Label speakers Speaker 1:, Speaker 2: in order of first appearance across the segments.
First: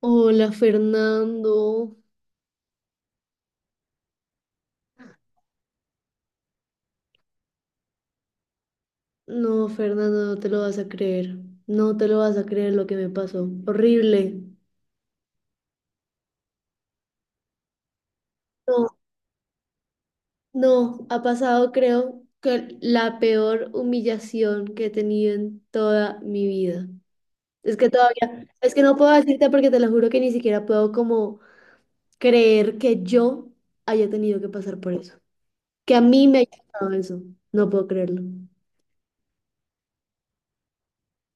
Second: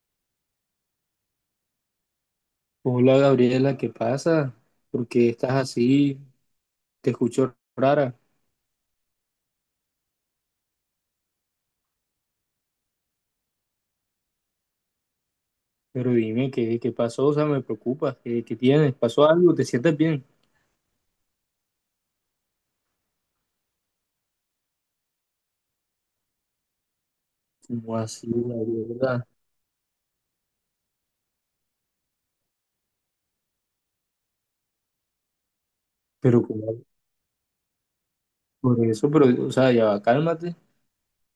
Speaker 1: Hola Fernando.
Speaker 2: Hola Gabriela, ¿qué pasa? ¿Por qué estás así? Te escucho rara,
Speaker 1: No, Fernando, no te lo vas a creer. No te lo vas a creer lo que me pasó. Horrible.
Speaker 2: pero dime qué pasó, o sea, me preocupa, ¿qué tienes?
Speaker 1: No,
Speaker 2: ¿Pasó algo? ¿Te sientes bien?
Speaker 1: no, ha pasado creo que la peor humillación que he tenido en toda mi vida. Es que
Speaker 2: ¿Cómo así,
Speaker 1: todavía, es que no puedo
Speaker 2: Gabriela?
Speaker 1: decirte porque te lo juro que ni siquiera puedo como creer que yo haya tenido que pasar por eso. Que a mí me
Speaker 2: Pero
Speaker 1: haya
Speaker 2: ¿cómo?
Speaker 1: pasado eso. No puedo creerlo.
Speaker 2: Por eso, pero, o sea, ya va, cálmate.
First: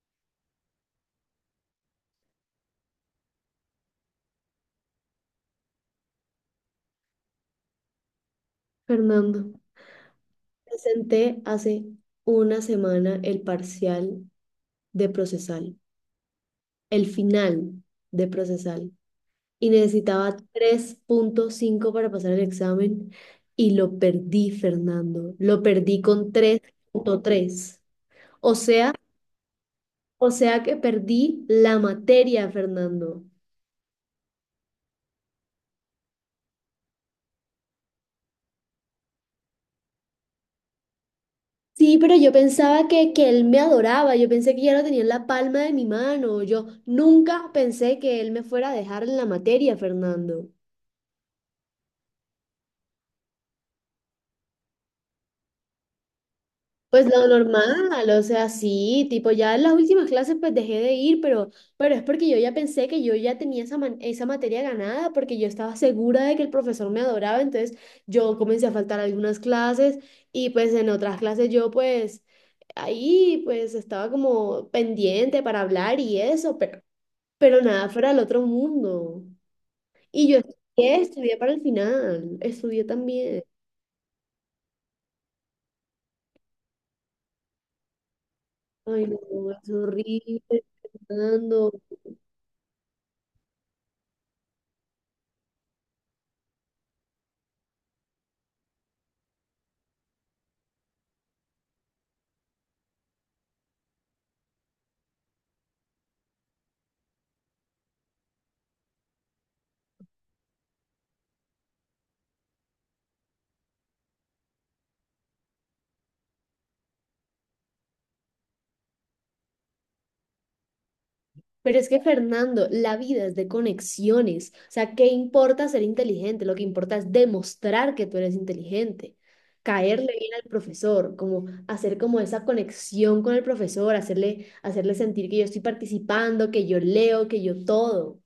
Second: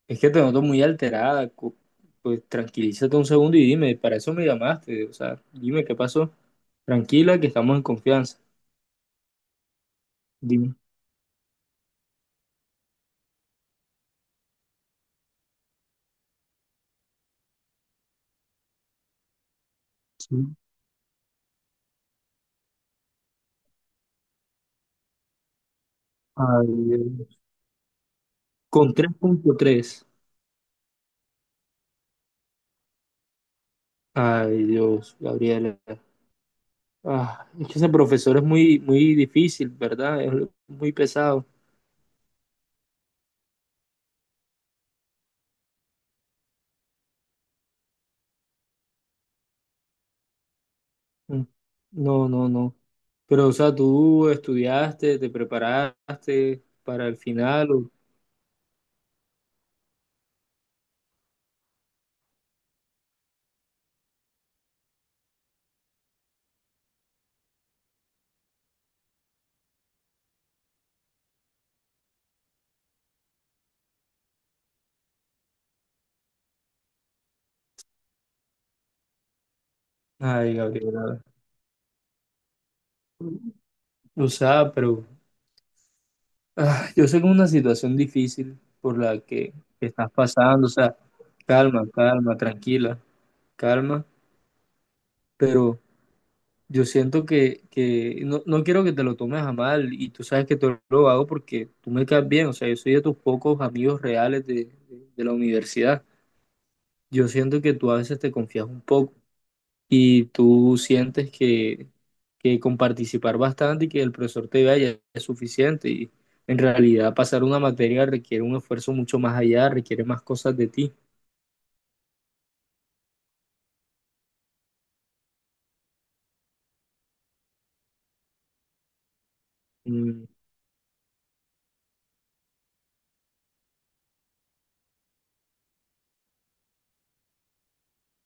Speaker 2: Es que te noto muy alterada, pues tranquilízate un segundo y dime, para eso me llamaste, o sea, dime qué pasó. Tranquila, que estamos en confianza.
Speaker 1: Fernando,
Speaker 2: Dime.
Speaker 1: presenté hace una semana el parcial de procesal, el final de procesal. Y necesitaba
Speaker 2: Sí.
Speaker 1: 3,5 para pasar el examen y lo perdí, Fernando. Lo perdí con tres
Speaker 2: Ay,
Speaker 1: punto
Speaker 2: Dios.
Speaker 1: tres O sea,
Speaker 2: Con tres. Punto tres.
Speaker 1: que perdí la materia, Fernando.
Speaker 2: Ay, Dios, Gabriela. Ah, es que ese profesor es muy difícil, ¿verdad? Es muy pesado.
Speaker 1: Sí, pero yo pensaba que él me adoraba, yo pensé que ya lo tenía en la palma de mi mano, yo nunca pensé que él me fuera a dejar en la materia, Fernando.
Speaker 2: Mm. No, no, no. Pero, o sea, tú estudiaste, te preparaste
Speaker 1: Pues
Speaker 2: para el
Speaker 1: lo
Speaker 2: final.
Speaker 1: normal, o sea, sí, tipo, ya en las últimas clases pues dejé de ir, pero, es porque yo ya pensé que yo ya tenía esa, esa materia ganada, porque yo estaba segura de que el profesor me adoraba, entonces yo comencé a faltar algunas clases y pues en otras clases yo pues ahí pues estaba como pendiente para hablar y eso, pero, nada fuera del otro mundo. Y yo
Speaker 2: Ay,
Speaker 1: estudié,
Speaker 2: Gabriela.
Speaker 1: estudié para el final, estudié también.
Speaker 2: O sea, pero ah, yo sé que es una situación difícil por
Speaker 1: Ay,
Speaker 2: la
Speaker 1: no,
Speaker 2: que
Speaker 1: es
Speaker 2: estás
Speaker 1: horrible,
Speaker 2: pasando. O sea,
Speaker 1: Fernando.
Speaker 2: calma, tranquila, calma. Pero yo siento que no, no quiero que te lo tomes a mal y tú sabes que te lo hago porque tú me caes bien, o sea, yo soy de tus pocos amigos reales de la universidad. Yo siento que tú a veces te confías un poco y tú sientes que con participar bastante y que el profesor te vea ya es suficiente y en realidad pasar una materia requiere un esfuerzo mucho más allá, requiere más cosas de ti.
Speaker 1: Pero es que Fernando, la vida es de conexiones. O sea, ¿qué importa ser inteligente? Lo que importa es demostrar que tú eres inteligente. Caerle
Speaker 2: Mm,
Speaker 1: bien al profesor, como hacer como esa conexión con el profesor, hacerle, hacerle sentir que yo estoy participando, que yo leo, que yo todo.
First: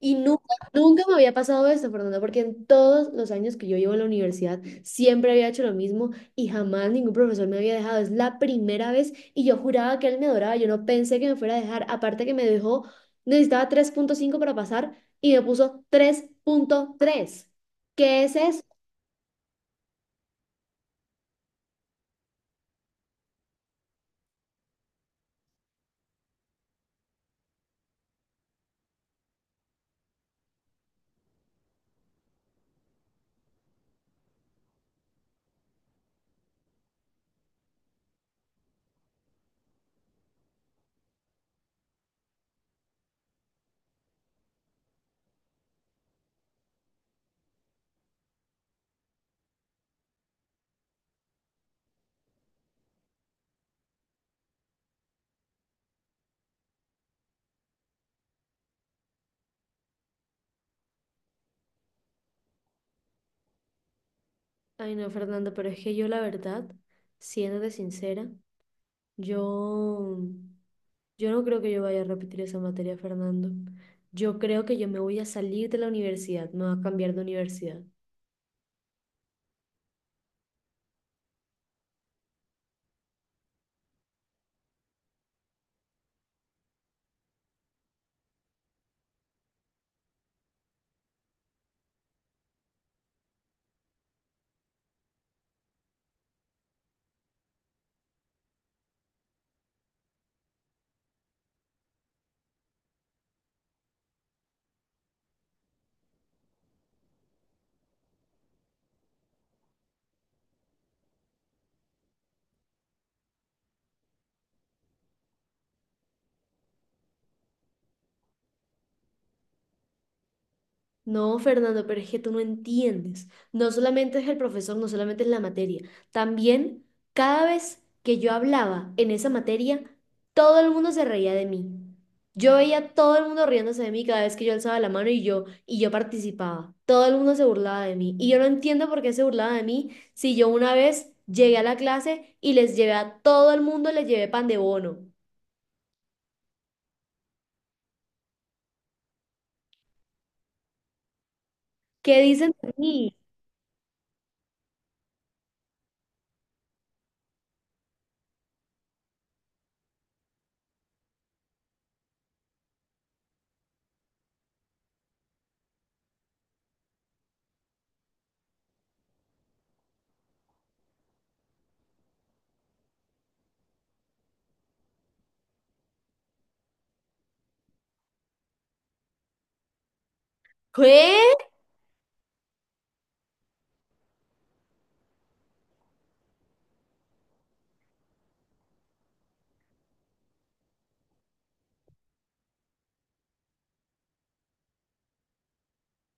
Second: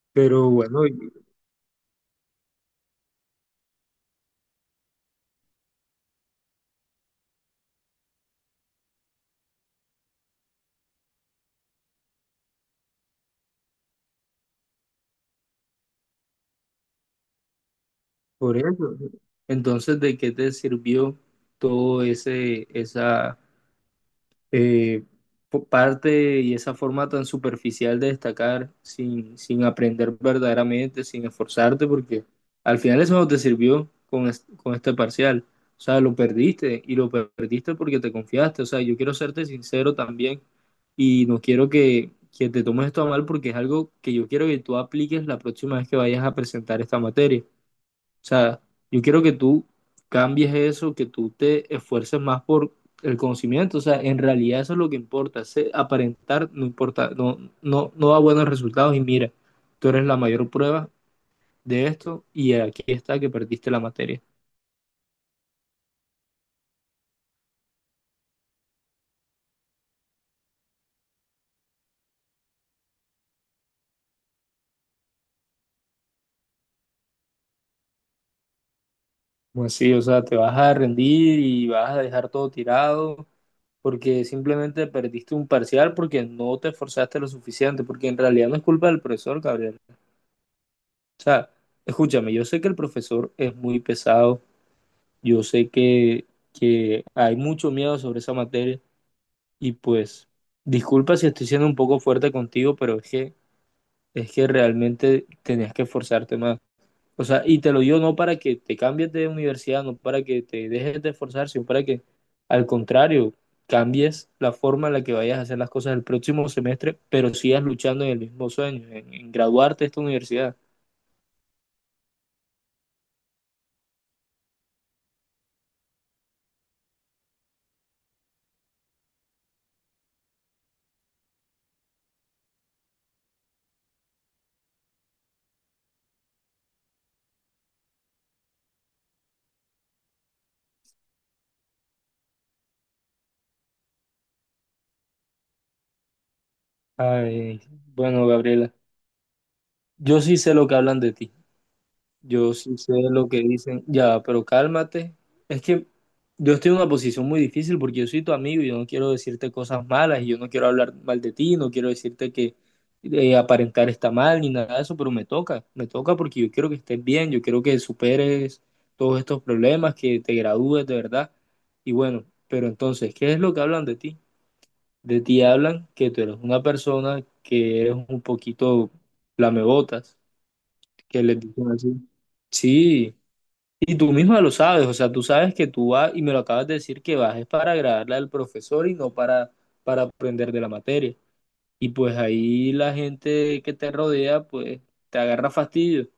Speaker 1: Y nunca,
Speaker 2: pero bueno,
Speaker 1: nunca me había pasado esto, Fernanda, porque en todos los años que yo llevo en la universidad siempre había hecho lo mismo y jamás ningún profesor me había dejado. Es la primera vez y yo juraba que él me adoraba. Yo no pensé que me fuera a dejar. Aparte que me dejó, necesitaba 3,5 para pasar y me puso 3,3. ¿Qué es
Speaker 2: por
Speaker 1: eso?
Speaker 2: eso. Entonces, ¿de qué te sirvió todo esa eh, parte y esa forma tan superficial de destacar sin aprender verdaderamente, sin esforzarte? Porque al final eso no te sirvió con este parcial. O sea, lo perdiste y perdiste porque te confiaste. O sea, yo quiero serte sincero también y no quiero que te tomes esto a mal porque es algo que yo quiero que tú apliques la próxima vez que vayas a presentar esta materia. O sea, yo quiero que tú cambies eso, que tú te esfuerces más por el conocimiento. O sea, en realidad eso es lo que importa. Ese aparentar no importa, no da buenos resultados. Y mira, tú eres la mayor prueba de esto y aquí está que perdiste la materia.
Speaker 1: Ay, no, Fernanda, pero es que yo la verdad, siéndote sincera. Yo, no creo que yo vaya a repetir esa materia, Fernando. Yo creo que yo me voy a salir de la universidad, me voy a cambiar de universidad.
Speaker 2: Pues sí, o sea, te vas a rendir y vas a dejar todo tirado porque simplemente perdiste un parcial porque no te esforzaste lo suficiente, porque en realidad no es culpa del profesor, Gabriel. O sea, escúchame, yo sé que el profesor es muy pesado. Yo sé que hay mucho miedo sobre esa materia y pues disculpa si estoy siendo un poco fuerte contigo, pero es que realmente tenías que esforzarte más. O sea, y te lo digo no para que te cambies de universidad, no para que te dejes de esforzar, sino para que al contrario, cambies la forma en la que vayas a hacer las cosas el próximo semestre, pero sigas luchando en el mismo sueño, en graduarte de esta universidad.
Speaker 1: No, Fernando, pero es que tú no entiendes. No solamente es el profesor, no solamente es la materia. También, cada vez que yo hablaba en esa materia, todo el mundo se reía de mí. Yo veía a todo el mundo riéndose de mí cada vez que yo alzaba la mano y yo participaba. Todo el mundo se burlaba de mí. Y yo no entiendo por qué se burlaba de mí si yo una vez llegué a la clase y les llevé a todo el mundo, les llevé pan de bono.
Speaker 2: Ay, bueno, Gabriela, yo sí sé lo que hablan de ti.
Speaker 1: ¿Qué dicen
Speaker 2: Yo
Speaker 1: de
Speaker 2: sí sé
Speaker 1: mí?
Speaker 2: lo que dicen, ya, pero cálmate. Es que yo estoy en una posición muy difícil porque yo soy tu amigo y yo no quiero decirte cosas malas y yo no quiero hablar mal de ti, no quiero decirte que aparentar está mal ni nada de eso, pero me toca porque yo quiero que estés bien, yo quiero que superes todos estos problemas, que te gradúes de verdad. Y bueno, pero entonces, ¿qué es lo que hablan de ti? De ti hablan que tú eres una persona que eres un poquito lamebotas,
Speaker 1: ¿Qué?
Speaker 2: que les dicen así. Sí, y tú misma lo sabes, o sea, tú sabes que tú vas, y me lo acabas de decir, que vas es para agradarle al profesor y no para aprender de la materia. Y pues ahí la gente que te rodea, pues te agarra fastidio.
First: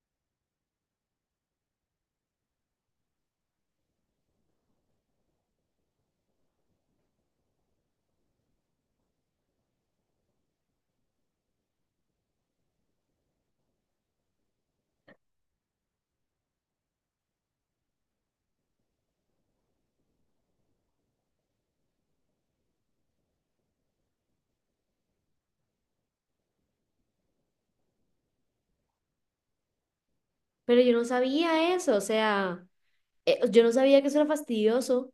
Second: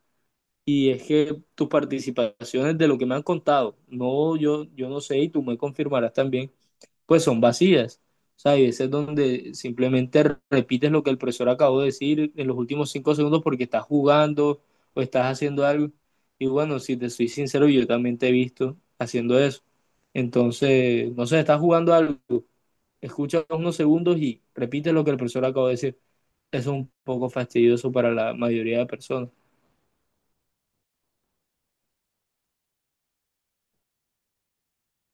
Speaker 2: Y es que tus participaciones de lo que me han contado, no, yo no sé, y tú me confirmarás también, pues son vacías. O sea, hay veces donde simplemente repites lo que el profesor acabó de decir en los últimos 5 segundos porque estás jugando o estás haciendo algo. Y bueno, si te soy sincero, yo también te he visto haciendo eso. Entonces, no sé, estás jugando algo, escucha unos segundos y repite lo que el profesor acabó de decir. Eso es un poco fastidioso para la mayoría de personas.
Speaker 1: Pero yo no sabía eso, o sea... yo no sabía que eso era fastidioso.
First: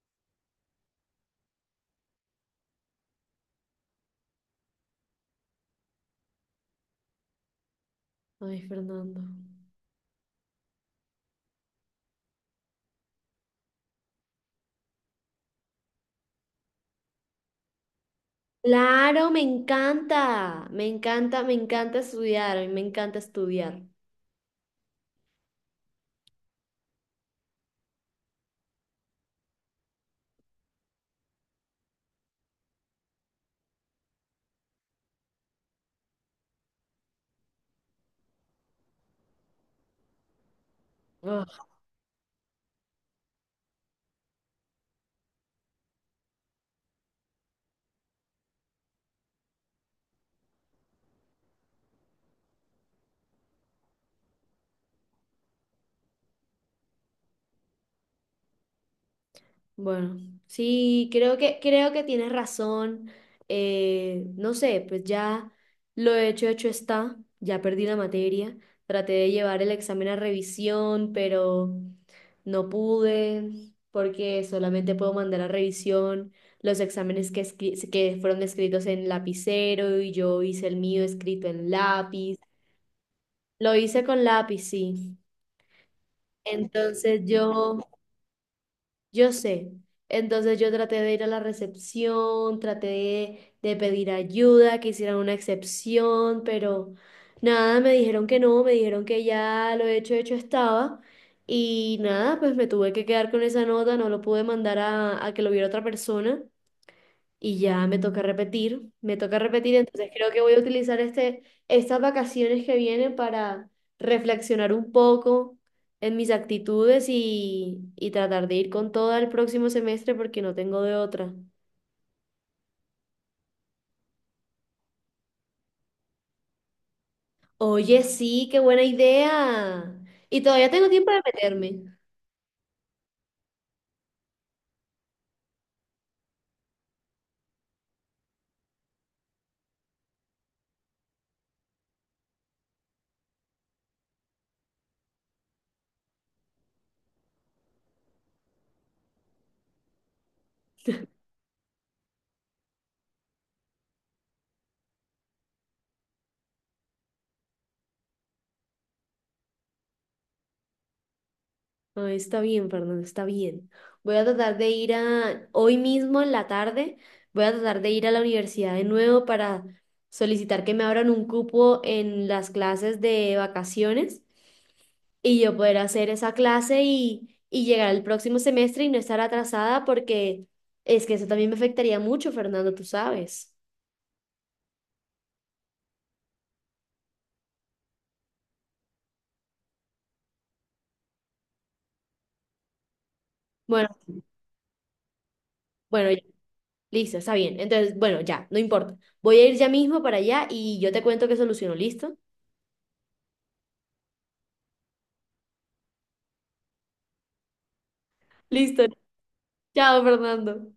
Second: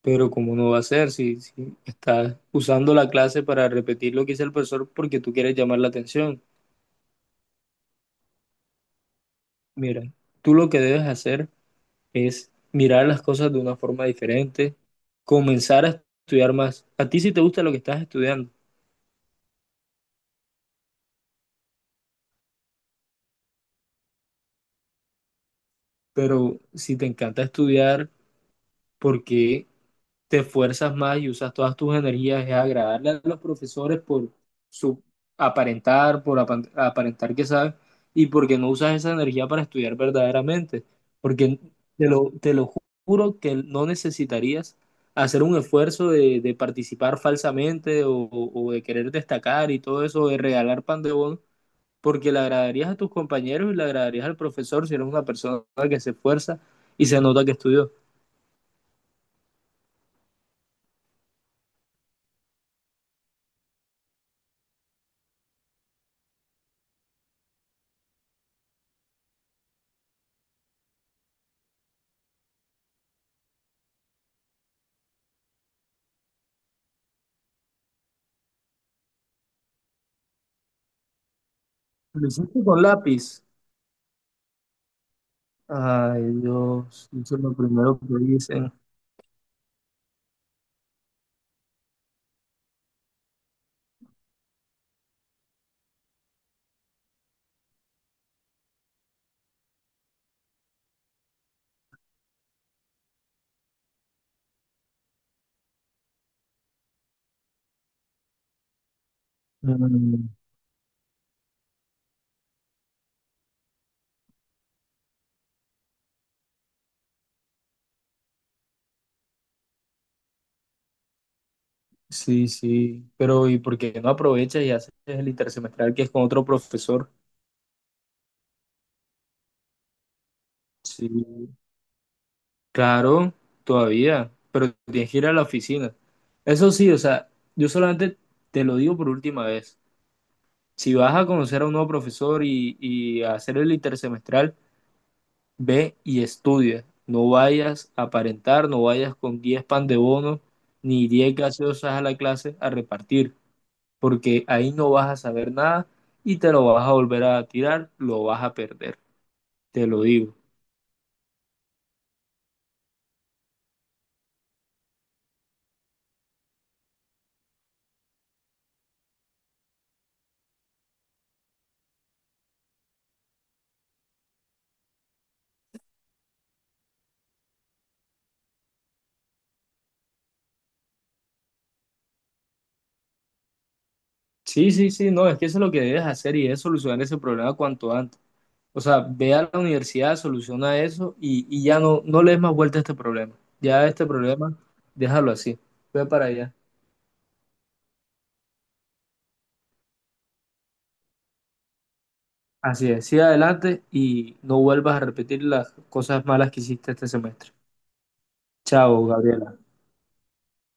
Speaker 2: Pero ¿cómo no va a ser si estás usando la clase para repetir lo que dice el profesor porque tú quieres llamar la atención?
Speaker 1: Ay, Fernando.
Speaker 2: Mira, tú lo que debes hacer es mirar las cosas de una forma diferente, comenzar a estudiar más. A ti sí te gusta lo que estás estudiando,
Speaker 1: Claro, me encanta, me encanta, me encanta estudiar, a mí me encanta estudiar.
Speaker 2: pero si te encanta estudiar, ¿por qué? Te esfuerzas más y usas todas tus energías es agradarle a los profesores por su aparentar, por aparentar que sabes, y porque no usas esa energía para estudiar verdaderamente. Porque
Speaker 1: Ah,
Speaker 2: te lo juro que no necesitarías hacer un esfuerzo de participar falsamente o de querer destacar y todo eso, de regalar pan de bono, porque le agradarías a tus compañeros y le agradarías al profesor si eres una persona que se esfuerza y se nota que estudió.
Speaker 1: bueno, sí, creo que tienes razón. No sé, pues ya lo hecho, hecho está. Ya perdí la materia. Traté de llevar el examen a revisión, pero no pude porque solamente puedo mandar a revisión los exámenes que, que fueron escritos en lapicero y yo hice el mío escrito en
Speaker 2: Lo
Speaker 1: lápiz.
Speaker 2: hiciste con lápiz.
Speaker 1: Lo hice con lápiz, sí.
Speaker 2: Ay, Dios,
Speaker 1: Entonces
Speaker 2: eso es lo
Speaker 1: yo...
Speaker 2: primero que dicen.
Speaker 1: Yo sé. Entonces yo traté de ir a la recepción, traté de, pedir ayuda, que hicieran una excepción, pero nada, me dijeron que no, me dijeron que ya lo hecho, hecho estaba. Y nada, pues me tuve que quedar con esa nota, no lo pude mandar a, que lo viera otra persona y ya me toca repetir, entonces
Speaker 2: Mm,
Speaker 1: creo que voy a utilizar este, estas vacaciones que vienen para reflexionar un poco en mis actitudes y, tratar de ir con todo el próximo semestre porque no tengo de otra.
Speaker 2: sí, pero ¿y por qué no aprovechas y haces el intersemestral que es con otro profesor?
Speaker 1: Oye, sí, qué buena idea. Y todavía tengo
Speaker 2: Sí,
Speaker 1: tiempo de meterme.
Speaker 2: claro, todavía, pero tienes que ir a la oficina. Eso sí, o sea, yo solamente te lo digo por última vez. Si vas a conocer a un nuevo profesor y a hacer el intersemestral, ve y estudia. No vayas a aparentar, no vayas con 10 pan de bono ni 10 gaseosas a la clase a repartir, porque ahí no vas a saber nada y te lo vas a volver a tirar, lo vas a perder, te lo digo.
Speaker 1: No, está bien, Fernando, está bien. Voy a tratar de ir a, hoy mismo en la tarde, voy a tratar de ir a la universidad de nuevo para solicitar que me abran un cupo en las clases de vacaciones y yo poder hacer esa clase y llegar al próximo semestre y no estar atrasada porque es que eso también me afectaría mucho, Fernando, tú sabes.
Speaker 2: Sí, sí, sí, no, es que eso es lo que debes hacer y es solucionar ese problema cuanto antes. O sea, ve a la universidad, soluciona eso y ya no, no le des más vuelta a este problema. Ya
Speaker 1: Bueno,
Speaker 2: este problema, déjalo así, ve
Speaker 1: bueno, ya,
Speaker 2: para allá.
Speaker 1: listo, está bien. Entonces, bueno, ya, no importa. Voy a ir ya mismo para allá y yo te cuento que soluciono, ¿listo?
Speaker 2: Así es, sigue adelante y no vuelvas a repetir las cosas malas que hiciste este semestre.
Speaker 1: Listo.
Speaker 2: Chao, Gabriela.
Speaker 1: Chao, Fernando.